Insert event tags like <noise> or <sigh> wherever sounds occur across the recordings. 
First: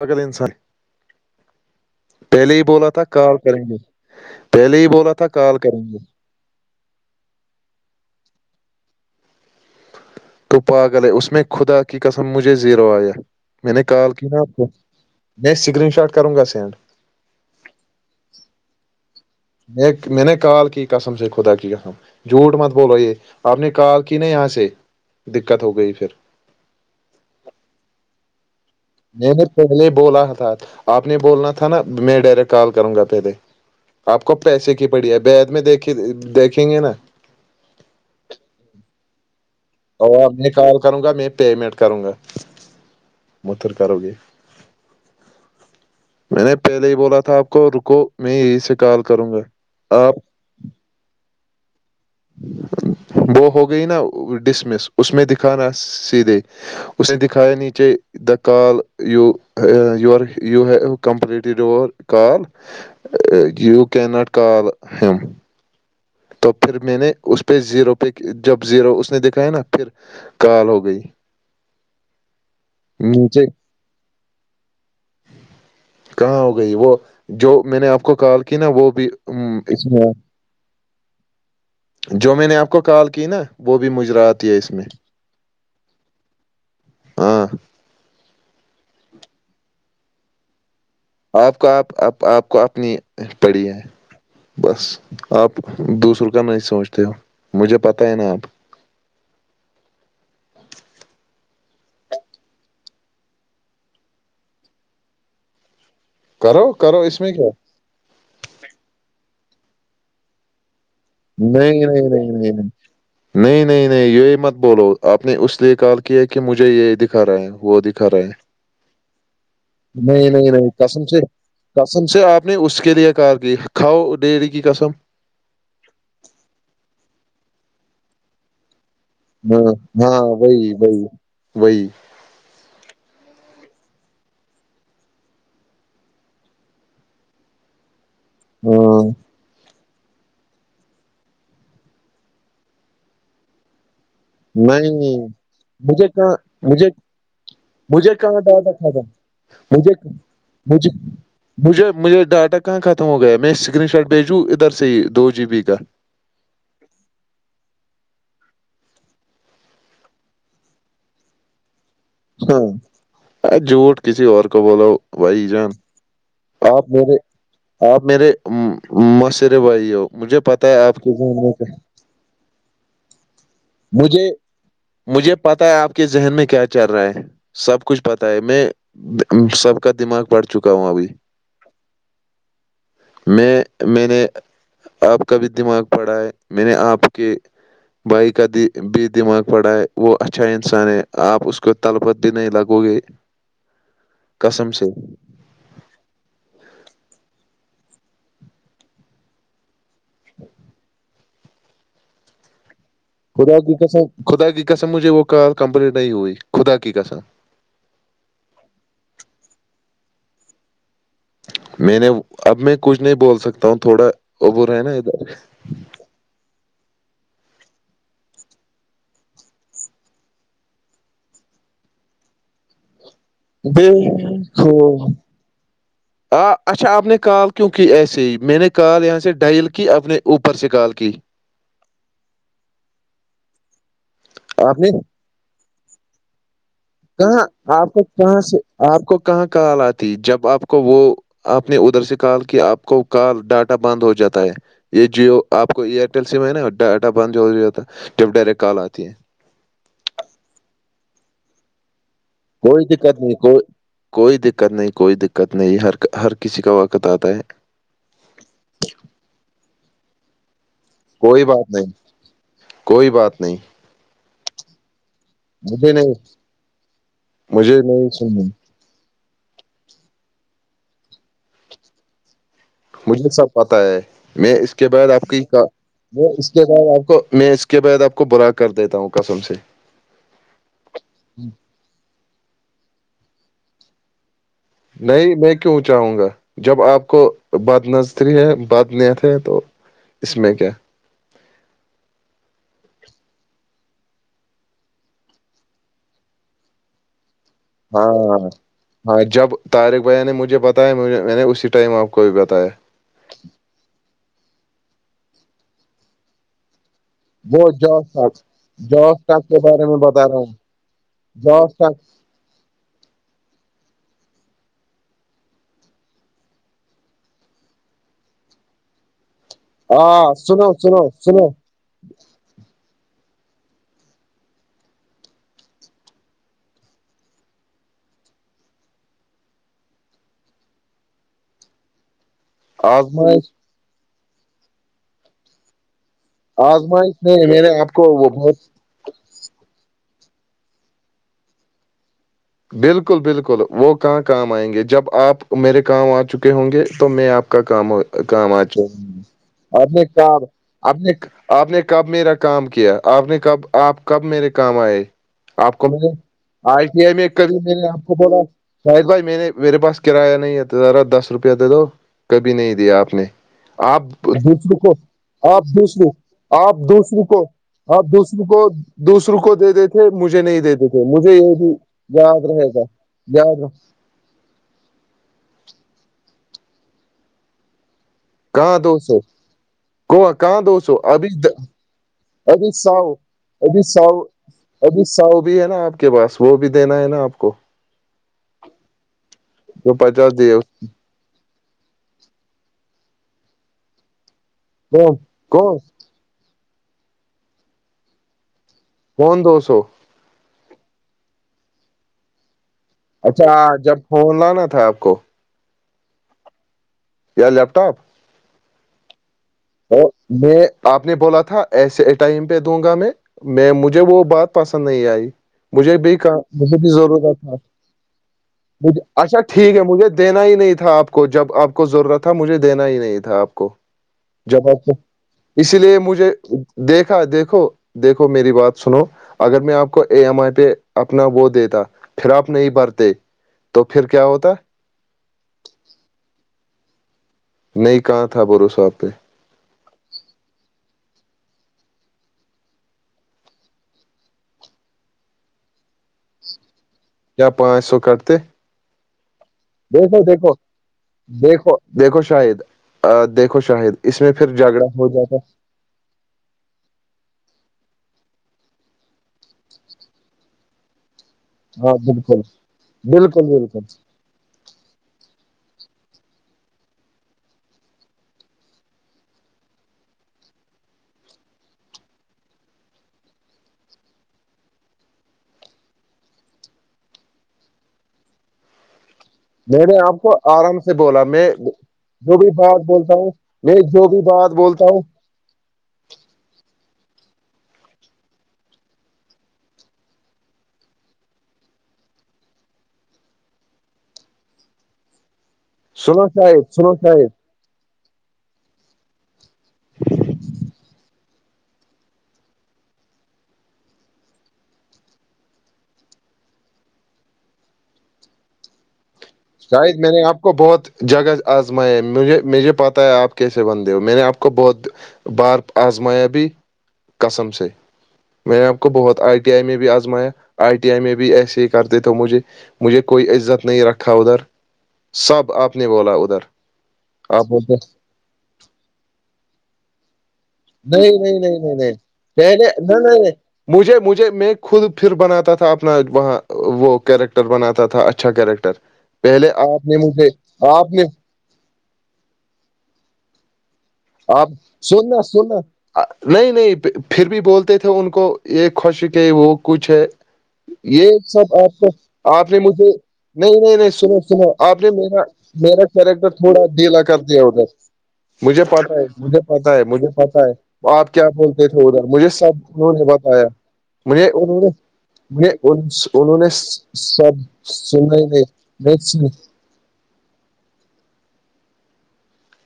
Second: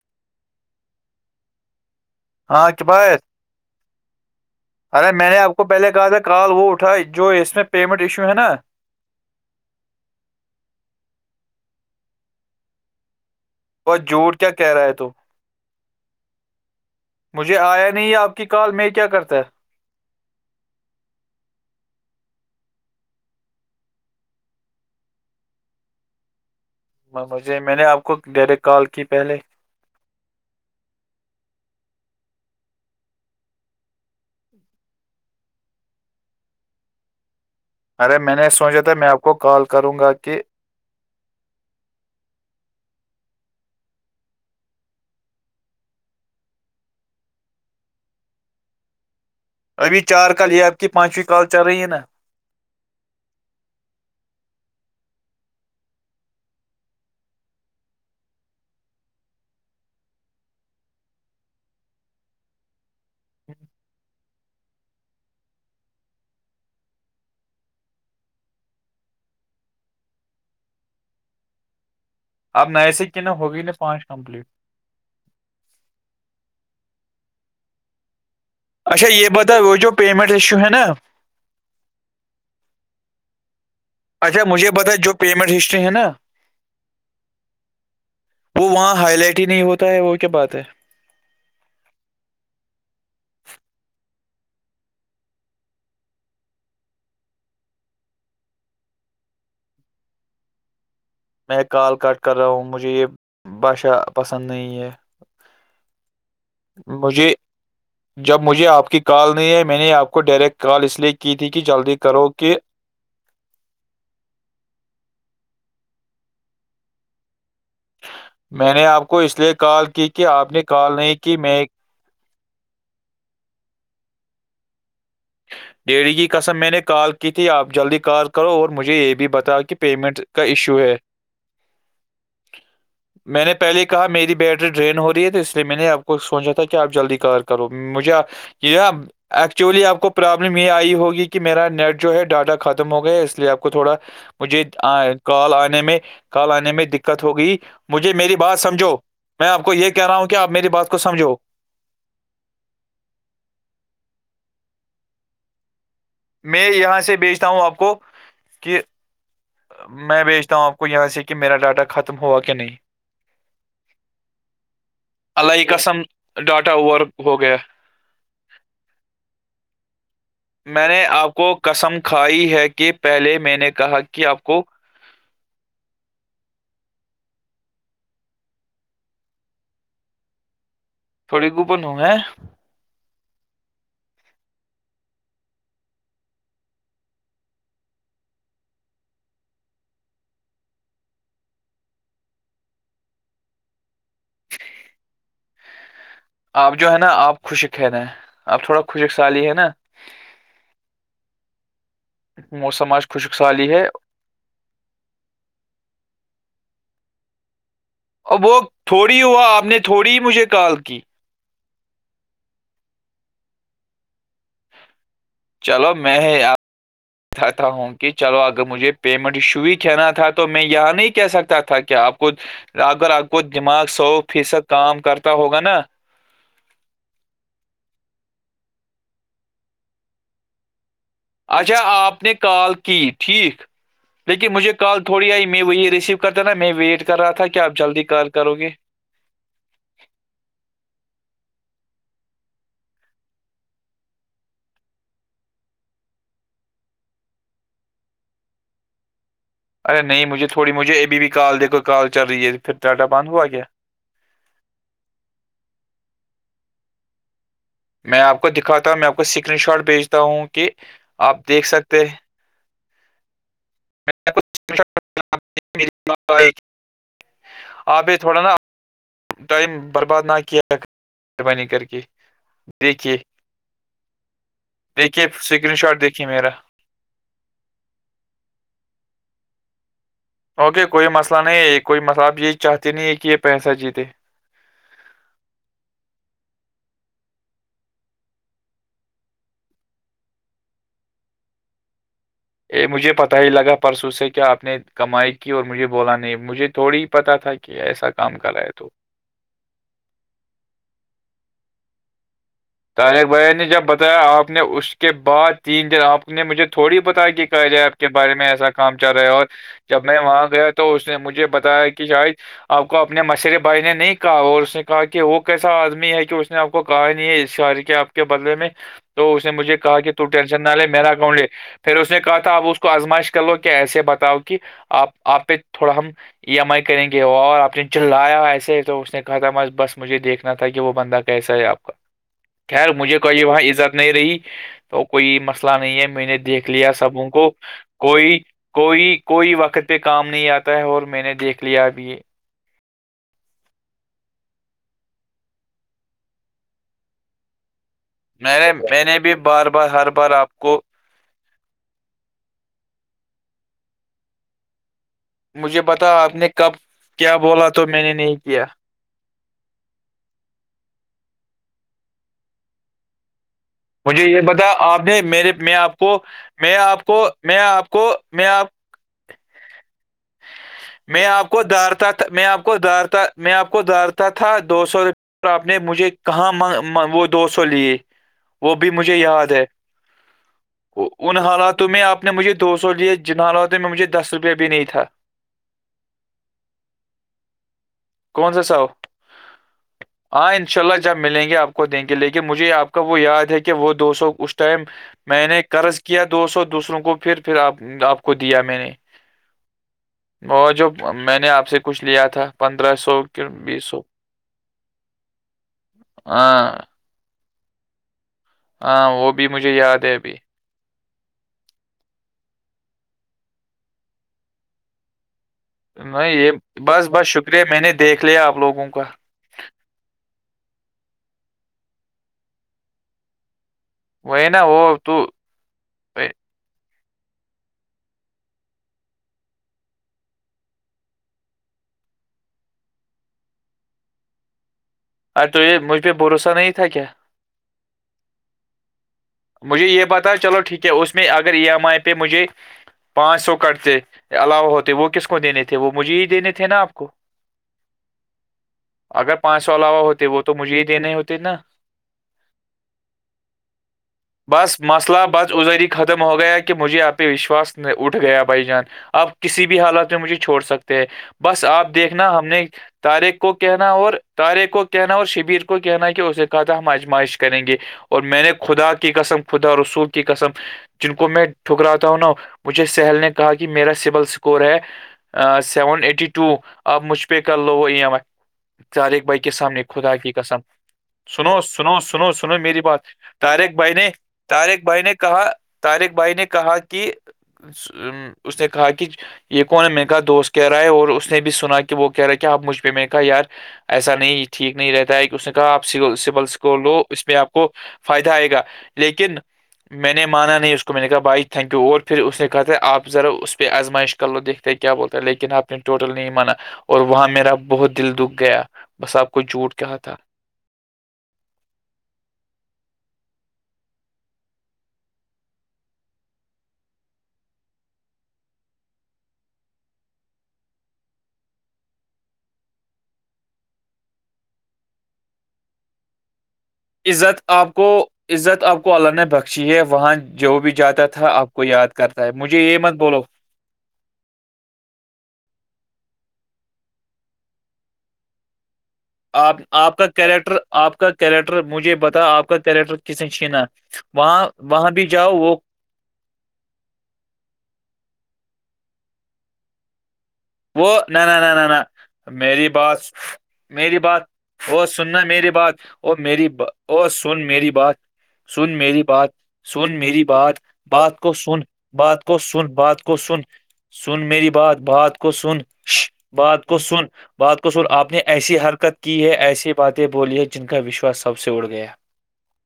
پگل انسان پہلے ہی ہاں بولا تھا کفایت کال کریں گے پہلے ہی ارے بولا تھا میں نے آپ کال کو کریں پہلے گے کہا تھا کال وہ اٹھاائے جو اس میں پیمنٹ ایشو ہے نا تو پاگل ہے اس میں خدا کی قسم مجھے زیرو آیا میں نے اور کال کی جھوٹ نا کیا آپ کو کہہ رہا ہے تو میں اس سکرین شاٹ کروں گا سینڈ مجھے آیا نہیں ہے آپ کی کال میں کیا کرتا ہے م نے کال کی قسم سے خدا کیی قسم جھوٹ مت بولو یہ آپ نے کال کی نہیں یہاں سے دقت ہو گئی پھر مجھے میں نے آپ کو ڈائریکٹ کال کی میں پہلے نے پہلے بولا تھا آپ نے بولنا تھا نا میں ڈائریکٹ کال کروں گا پہلے آپ کو پیسے کی پڑی ہے بیت میں دیک دیکھیں گے نا ارے میں نے سوچا تھا میں آپ کو کو کال کرو اور میں کال کروں گا میں پیمینٹ کروں گا متھر کر گی میں نے پہلے ہی بولا تھا آپ کو رکو میں یہی سے کال کروں گا ابھی آپ چار کال یہ آپ کی پانچویں کال چل رہی ہے نا وہ ہو گئی نا ڈسمس اس میں دکھانا سیدھے اس نے دکھایا نیچے the call you were you ہ completed were call you can not call hmm تو پھر میں نے اس پہ زیرو پہ جب زیرو اس نے دکھایا نا پھر کال ہو گئی اپ نئے سے کی ن نیچے ہوگی نہیں پانچ کمپلیٹ کہاں ہو گئی وہ جو میں نے آپ کو کال کی نا وہ بھی اس میں شو ہے نا جو میں نے آپ کو کال کی نا وہ بھی مجرا آتی ہے مجھ اس میں بتتا جو پیمٹ ہسٹری نا ہاں ہاں وہ وہاں ہائی لائٹ ہی نہیں ہوتا ہے وہ کیا بات ہے آپ کو آپ آپ کو اپنی پڑی ہے بس آپ دوسروں کا نہیں سوچتے ہو مجھے پتا ہے نا آپ میں کال کاٹ کر رہا ہوں مجھے یہ بھاشا پسند نہیں ہے کرو کرو اس میں مجھے کیا جب مجھے آپ کی کال نہیں آئی میں نے آپ کو ڈائریکٹ کال اس لیے کی تھی کہ نہیں جلدی نہیں کرو نہیں نہیں کہ نہیں نہیں نہیں نہیں یہی مت بولو آپ نے اس لیے کال کیا کہ مجھے یہ دکھا رہا ہے وہ دکھا رہا ہے میں نے آپ کو اس لیے کال کی کہ نہیں نہیں آپ نے کال قسم نہیں سے کی میں قسم سے آپ نے اس کے لیے کار کی کھاؤ ڈیری کی قسم ڈیری کی قسم میں نے کال کی تھی آپ جلدی کال کرو اور مجھے یہ بھی بتاؤ ہاں کہ ہاں پیمنٹ کا وہی ایشو ہے وہی وہی میں نے پہلے کہا میری بیٹری ڈرین ہو رہی ہے تو اس لیے میں نے آپ کو سوچا تھا کہ آپ جلدی کال کرو مجھے آ جی آپ ہاں ایکچولی آپ کو پرابلم یہ آئی ہوگی کہ میرا نیٹ جو ہے ڈاٹا ختم ہو گیا اس لیے آپ کو تھوڑا مجھے نہیں کال آنے میں مجھے کہاں کال آنے میں مجھے دقت ہوگئی مجھے میری کہاں بات ڈر رکھا سمجھو تھا میں آپ کو یہ مجھے کہہ رہا ہوں کہ آپ میری بات مجھے کو سمجھو مجھے مجھے ڈاٹا کہاں ختم ہو گیا میں اسکرین شاٹ بھیجوں ادھر سے ہی دو جی بی کا میں یہاں سے بیچتا ہوں آپ کو کہ میں بھیجتا ہوں آپ کو یہاں سے کہ میرا ڈاٹا ختم ہوا کہ ہاں نہیں ار جھوٹ کسی اور کو بولو بھائی اللہ کی جان قسم ڈاٹا آپ اوور میرے ہو گیا آپ میرے ماشرے بھائی ہو مجھے پتہ ہے میں آپ نے کے گھومنے کو کا قسم کھائی ہے کہ پہلے میں نے کہا کہ مجھے آپ کو مجھے پتا ہے آپ کے ذہن میں کیا چل رہا ہے سب کچھ پتا ہے میں سب کا دماغ پڑھ چکا ہوں ابھی تھوڑی گوپن ہوں ہے میں میںنے آپ کا بھی دماغ پڑا ہے میں نے آپ کے بھائی کد بھی دماغ پڑا ہے وہ اچھا انسان ہے آپ اس کو تلبت بھی نہیں لگو گے قسم سے آپ جو ہے نا آپ خوشک ہے نا آپ تھوڑا خوشک سالی ہے نا <inaudible> موسم آج خشک خدا سالی کی ہے قسم خدا کی قسم مجھے وہ کال کمپلیٹ نہیں ہوئی خدا کی قسم ا وہ تھوڑی ہوا آپ نے تھوڑی ہی مجھے کال کی میں نے اب میں کچھ نہیں بول سکتا ہوں تھوڑا ابھرا ہے نا ادھر چلو میں ہی آپ چاہتا ہوں کہ چلو اگر مجھے پیمنٹ ایشو ہی کہنا تھا تو میں یہاں نہیں کہہ سکتا تھا کہ آپ کچھ اگر آپ کو دماغ بے سو فیصد کام خو- کرتا ہوگا نا آ اچھا آپ نے کال کیوں کی ایسے ہی میں نے کال یہاں سے ڈائل کی اپپنے اوپر سے کال کی اچھا آپ نے کال کی ٹھیک لیکن مجھے آپ نے کال تھوڑی آئی میں وہی ریسیو کہتا تھا نا میں ویٹ کر رہا کہاں تھا کہ آپ جلدی کو کال کہاں کرو سے گے آپ کو کہاں کال آتی جب آپ کو وہ آپ نے ادھر سے کہا کہ آپ کو ک ڈاٹا بند ہو جاتا ہے یہ جیو آپ کو ایئرٹیل سم ہے نا ڈاٹا بند ہو جاتا ہے جب ڈائریکٹ کال آتی ہے ارے نہیں مجھے تھوڑی مجھے ابھی بھی کال دیکھو کال چل رہی ہے پھر کوئی ڈاٹا دقت بند نہیں ہوا کوئی کیا کوئی دقت نہیں کوئی دقت نہیں ہر ہر کسی کا وقت آتا ہے میں آپ کو دکھاتا ہوں میں آپ کو اسکرین شاٹ بھیجتا ہوں کہ کوئی آپ بات دیکھ نہیں سکتے ہیں کوئی بات نہیں میں آپ کو مجھے نہیں مجھے آپ نہیں تھوڑا سننی نا ٹائم برباد نہ کیا مہربانی کر کے دیکھیے مجھے سب پتا ہے میں اس کے بعد آپ دیکھیے کی اسکرین شاٹ دیکھیے میں میرا اس کے بعد آپ کو میں اس کے بعد آپ کو برا کر دیتا ہوں قسم سے اوکے کوئی مسئلہ نہیں کوئی مسئلہ آپ یہی چاہتے نہیں ہیں کہ یہ پیسہ جیتے نہیں میں کیوں چاہوں گا جب آپ کو بد نظری ہے بدنیت ہے تو اس میں کیا ا مجھے پتہ ہی لگا پرسوں سے کیا آپ نے کمائی کی اور مجھے بولا نہیں مجھے تھوڑی ہی پتہ تھا کہ ایسا کام ہاں کر رہا ہے تو ہاں جب طارق بھیا نے مجھے بتایا میں نے اسی ٹائم آپ کو بھی بتایا طارق بین نے جب بتایا آپ نے اس کے بعد تین دن آپ کو نے مجھے تھوڑی بتاائی کہ کہ وہ جائے آپ جاب کے ٹاک بارے میں ایسا کام چل جاب رہا ہے اور ٹاک کے بارے جب میں بتا رہا ہوں وہاں گیا تو اس نے مجھے جاب بتایا تک کہ شاید آپ کو اپنے مشر بھائی نے نہیں کہا اور اس نے کہا کہ وہ کیسا آدمی ہے کہ اس نے آپ کو کہا نہیں ہے شاری کیا آپ کے بدلے میں تو اس نے مجھے کہا کہ ت ہاں ٹینشن نہ سنو لے سنو میرا اکاؤنٹ لے سنو پھر اس نے کہا تھا آپ اس کو ازمائش کر لو کہ ایسے بتاؤ کہ آپ آپ پہ تھوڑا ہم ای ایم آئی کریں گے وہ اور آپ نے چلایا ایسے تو اس نے کہا تھا بس بس مجھے دیکھنا تھا کہ وہ بندہ کیسا ہے آپ کا خیر مجھے آزمائش کوئی وہاں عزت نہیں رہی تو کوئی مسئلہ نہیں ہے میں نے دیکھ لیا آزمائش سبوں نے کو میرے آپ کو وہ کوئی بہت کوئی کوئی وقت پہ کام نہیں آتا ہے اور میں نے دیکھ لیا اب یہ بالکل بالکل وہ کہاں کام آئیں گے جب آپ میرے کام آ چکے ہوں گے تو میں آپ کا کام ہو کام میں آ نے میں نے بھی بار آ بار نے ہر کا بار آپ کو آ نے آپ نے کب میرا کام کیا آپ نے کب آپ کب میرے کام آئے آپ مجھے کو میں بتا نے آپ کب آئی ٹی آئی میں کیا ایک کری بولا میں تو نے آپ کو نہیں بولا کیا شاہد بھائی میں نے میرے پاس کرایہ نہیں ہے تو ذرا دس روپیہ دے دو کبھی نہیں دیا آپ نے آپ مجھے یہ بتا دوسروں کو آپ نے میرے آپ میں دوسروں کو میں آپ دوسروں کو میں آپ کو دوسروں میں آپ کو دوسروں کو دے دیتے تھے مجھے نہیں دےتے تھے میں مجھے آپ یہ کو بھی دارتا یاد میں آ رہے کو گا دارتا میں یاد آ رہ- پکو دار تا تھا دو سو روپیہ آپ نے مجھے کہاں وہ دو سو لیے وہ کہاں بھی دو مجھے سو یاد ہے گوا کہاں دو سو وہ ابھی ان حالاتوں میں آپ نے مجھے ابھی دو سو ساؤ لیے جن حالاتوں ابھی میں مجھے ساؤ دس روپئے ابھی سؤ بھی ہے نا آپ کے پاس وہ بھی دینا ہے نا آپ کو کون سا سو جو پچاس دیے ہاں ان شاء اللہ ملیں گے آپ کو دیں گے لیکن مجھے آپ کا وہ یاد ہے کہ وہ دو سو اس ٹائم کون میں نے کون قرض کیا دو سو دوسروں کو پھر پھرپ آپ کو دیا میں نے کون دو سو وہ جو میں نے آپ سے کچھ لیا تھا پندرہ سو اچھا کن بی جب سو فون لانا تھا آپ کو ہاں یا لیپٹاپ ہاں وہ بھی مجھے تو یاد ہے ابھی میں آپ نے بولا تھا ایسے ٹائم پہ دوں گا میں میں مجھے وہ بات پسند نہیں آئی مجھے بھی کہ نہیں یہ مجھے بھی بس بس ضرورت ہے شکریہ میں نے دیکھ لیا آپ لوگوں کا اچھا ٹھیک ہے مجھے دینا ہی نہیں تھا آپ کو جب آپ کو ضرورت تھا مجھے دینا ہی نہیں تھا آپ کو وہی نا جاں وہ تو اس لیے مجھے ارے دیکھا دیکھو دیکھو میری بات سنو اگر میں آپ کو اے ایم آئی پہ اپنا وہ دیتا پھر آپ نہیں بھرتے تو پھر کیا ہوتا ار تو یہ مجھ پہ بھروسہ نہیں تھا کیا نہیں کہاں تھا بھروسہ آپ پہ مجھے یہ پتا چلو ٹھیک ہے اس میں اگر ای ایم آئی پہ مجھے پانچ سو کرتے علاوہ ہوتے وہ کس کو دینے تھے وہ مجھے ہی دینے تھے نا آپ کو کیا پانچ سو کٹتے اگر پانچ سو علاوہ دیکھو ہوتے وہ دیکھو تو مجھے ہی دینے ہوتے نا دیکھو دیکھو شاہد دیکھو شاہد اس میں پھر بس جھگڑا ہو مسئلہ جاتا بس ادھر ہی ختم ہو گیا کہ مجھے آپہ وشواس اٹھ گیا بھائی جان آپ کسی بھی حالات پہ مجھے چھوڑ سکتے ہیں بس ہاں آپ دیکھنا بالکل ہم نے طاریخ بالکل کو بالکل کہنا اور طاریخ کو کہنا اور شبیر کو کہنا ہے کہ اسے کہا تھا ہم آجمائش کریں گے اور میں نے خدا کی قسم خدا رسول کی قسم جن کو میں ٹھکراتا ہوں نا مجھے سہل نے کہا کہ میرا سبول اسکور ہے سیون ایٹی ٹو اپ مجھ پہ کر لو ای ایم آئی چار ایک بے سامنے میں نے خدا آپ کی کو قسم آرام سے بولا میں سنو سنو سنو جو بھی سنو میری بات بولتا ہوں طاریق میں جو نے بھی بات طاریق بولتا ہوں بھائی نے کہا طاریق بھائی نے کہا کہ اس نے کہا کہ یہ کون ہے میی نے کہا دوست کہہ رہا ہے اور اس نے بھی سنا کہ وہ کہہ رہا ہے کیا اب مجھ پہ میں نے کہایار ایسا نہیں ٹھیک نہیں رہتا ہے کہ اس نے کہا آپ سنو سبل شاہد سکوول سنو لو اس شاہد میں آپ کو فائدہ آئے گا لیکن میں نے مانا نہیں اس کو میں نے کہا بھائی تھینک یو اور پھر اس نے کہا تھا آپذرا اس پہ آزمائش کر لو دیکھ کیا بولتا ہے لیکن آپ نے ٹوٹل نہیں مانا اور وہاں میرا بہت دل دکھ گیا بس آپ کو جھوٹ شاید کہا میں تھا نے آپ آ پکو بہت جگہ آزمائے مجھے مجھے پتا ہے آپ کیسے بندے ہو میں نے آ پکو بہت بارپ آزمایابی قسم سے میں نے آ کو بہت آئی ٹی آئی میں بھی آزمایا آئی ٹی آئی میں بھی ایسے ہی کرتے تھے مجھے مجھے کوئی عزت نہیں رکھا ادھر سب آپ نے بولا ادھر عزت آپ کو عزت آپ کو اللہ نے بخشی ہے وہاں جو بھی جاتا نہیں تھا نہیں آپ نہیں کو نہیں یاد نہیں کرتا ہے مجھے پہلے یہ مت نہیں نہیں بولو نہیں مجھے مجھے میں خود پھر بناتا تھا اپنا وہاں وہ کیریکٹر بناتا تھا اچھا اچھا کیریکٹر پہلے آپ آپ نے کا مجھے کیریکٹر آپ نے کا کیریکٹر مجھے بتا آپ کا کیریکٹر کس نے چھیناا آپ سننا سننا نہیں نہیں پھر بھی بولتے تھے ان کو یہ خوشک وہ کچھ ہے وہ یہ نہ نہ سب نہ نہ آپ نہ کو آپ نے میری مجھے بات نہیں نہیں نہیں میری سناو بات سناو آپ او نے میرا سننا میری بات میرا او کرریکٹر میری تھوڑا با- ڈھیلا او کر سن دیا میری ادھر بات مجھے سن پ میری بات مجھے پتا ہے سن مجھے میری پتا ہے بات آپ بات کیا کو سن بولتے تھے ادھر بات مجھے کو سب سن انہوں بات نے کو سن بتایا سن مجھے میری انہوں نے بات بات کچھ مجھے سن انہوں نے بات کو سن سب بات کو سن آپ نے سنا ہی ایسی حرکت کی ہے نہیں ایسی ایسی باتیں بولی جن کا وشواس سب سے اڑ گیا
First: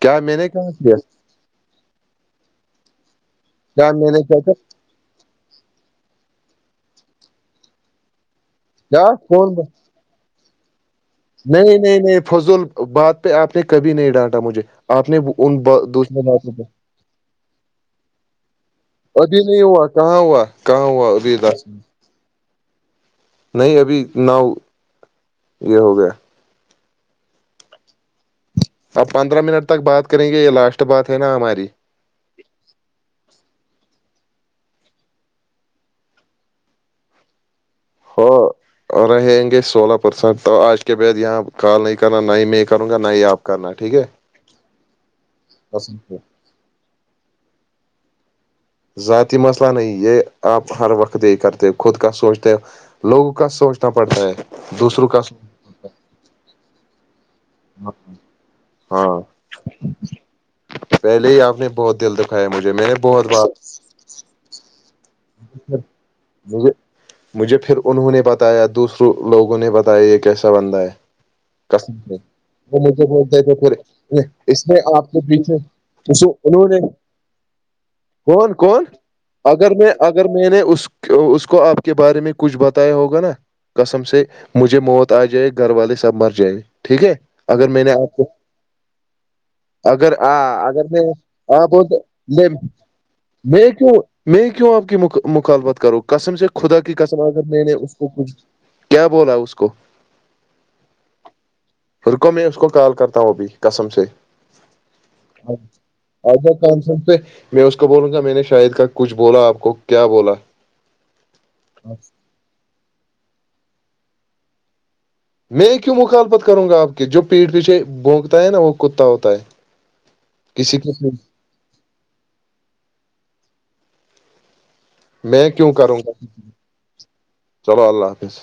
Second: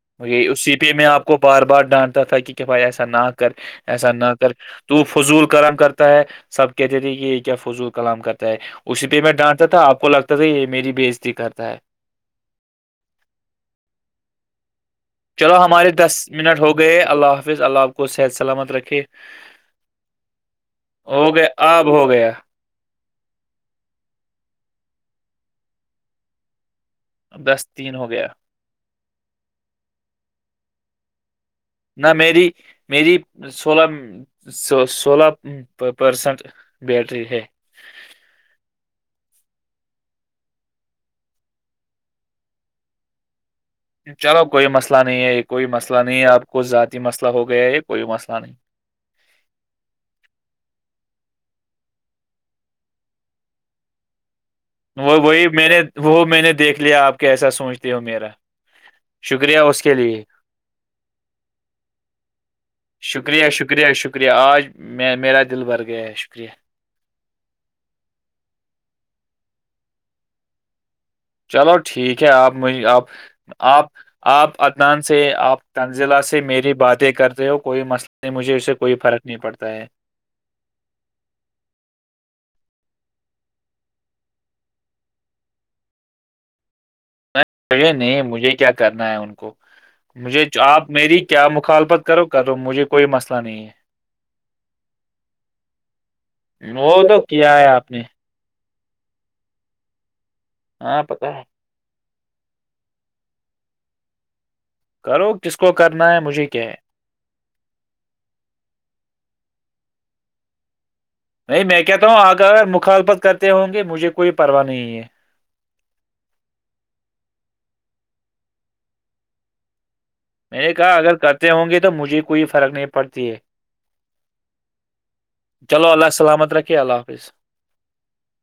کیا میں نے یہ کہا اسی پہ کیا میں آپ کو بار بار ڈانتا تھا کہ کہ بھائی ایسا نہ کر کیا ایسا مل نہ کیا کر کہ تو فضول کلام کرتا ہے سب کہتے تھے کہ یہ کیا فضول کلام کر کیا اسی پہ میں کون ڈانٹتا تھا آپ کو لگتا تھا یہ میری بیج نہیں نہیں نہیں فضول بات پہ آپ نے کبھی نہیں ڈانٹا مجھے آپ نے چلو ان با- ہمارے دس دوسرے باتوں منٹ پہ ہو گئے اللہ حافظ اللہ آپ کو صحت سلامت رکھھیے ابھی نہیں ہوا کہاں ہوا کہاں ہوا ابھی ہو گیا دس آب ہو گیا نہیں ابھی نؤ یہ ہو گیا دس تین ہو گیا اپ پندرہ منٹ تک بات کریں گے یہ لاسٹ بات ہے نا ہماری نہ میری میری سولہ سو سولہ پرسنٹ بیٹری ہے وہ اور رہیں گے سولہ پرسنٹ تو آج کے بعد یہاں کال نہیں کرنا نہ ہی میں کروں گا نہ ہی آپ کرنا ٹھیک ہے چلو کوئی مسئلہ نہیں ہے یہ کوئی مسئلہ نہیں ہے آپ کو ذاتی مسئلہ ہو گیا ہے یہ کوئی مسئلہ نہیں ذاتی مسئلہ نہیں یہ آپ ہر وقت دی کرتے ہو خود کا سوچتے ہیں لوگوں کا سوچنا پڑتا ہے دوسروں وہ کا سو- وہی میں نے وہ میں نے دیکھ لیا آپ کے ایسا سوچتے ہو میرا ہاں شکریہ اس کے لیے پہلے ہی آپ نے بہت دل دکھایا مجھے میں نے بہت شکریہ بات شکریہ شکریہ آج میں میرا دل بھرھ گیا ہے شکریہ مجھے مجھے پھر انہوں نے بتایا دوسروں لوگوں نے بتایا یہ کیسا بندہ ہے چلو کسم سے ٹھیک ہے آپ وہ آپ مجھے بولتے تھے پھر آپ آپ اس میں عدنان آپ سے کے پیچھے آپ تنزیلہ سے انہوں میری نے باتیں کرتے ہو کوئی مسئلہ نہیں کون مجھے اسے کون کوئی فرق نہیں پڑتا اگر ہے میں اگر میں نے اس اس کو آپ کے بارے میں کچھ بتایا ہوگا نا کسم سے مجھے موت آ جائے گھر والے سب مر جائیں ٹھیک ہے اگر میں نے ے آپ نہیں کو مجھے کیا کرنا ہے ان کو اگر آ مجھے اگر آپ میں میری کیا آپ مخالفت کرو کرو مجھے کوئی مسئلہ نہیں میں کیوں میں کیوں آپ کی مخالبت کرو کسم سے ہے خدا کی وہ تو کسم اگر کیا میں ہے نے آپ اس کو کچھ کیا بولا اس کو ہاں پتا ہے رکو میں اس کو کال کرتا ہوں ابھی قسم سے کرو کس کو کرنا ہے آ مجھے جا کیا ہے کانسن سے میں اس کو بولوں گا میں نے شاید کا کچھ بولا آپ کو کیا بولا نہیں میں کہتا ہوں آگ اگر مخالفت کرتے ہوں گے مجھے کوئی پرواہ نہیں ہے میں کیوں مخالفت کروں گا آپ کی جو پیٹھ پیچھے بونکتا ہے نا وہ کتا ہوتا ہے میں نے کسی کے کہا اگر کرتے ہوں گے تو مجھے کوئی فرق نہیں پڑتی ہے میں کیوں چلو کروں اللہ گا سلامت رکھے اللہ حافظ چلو اللہ حافظ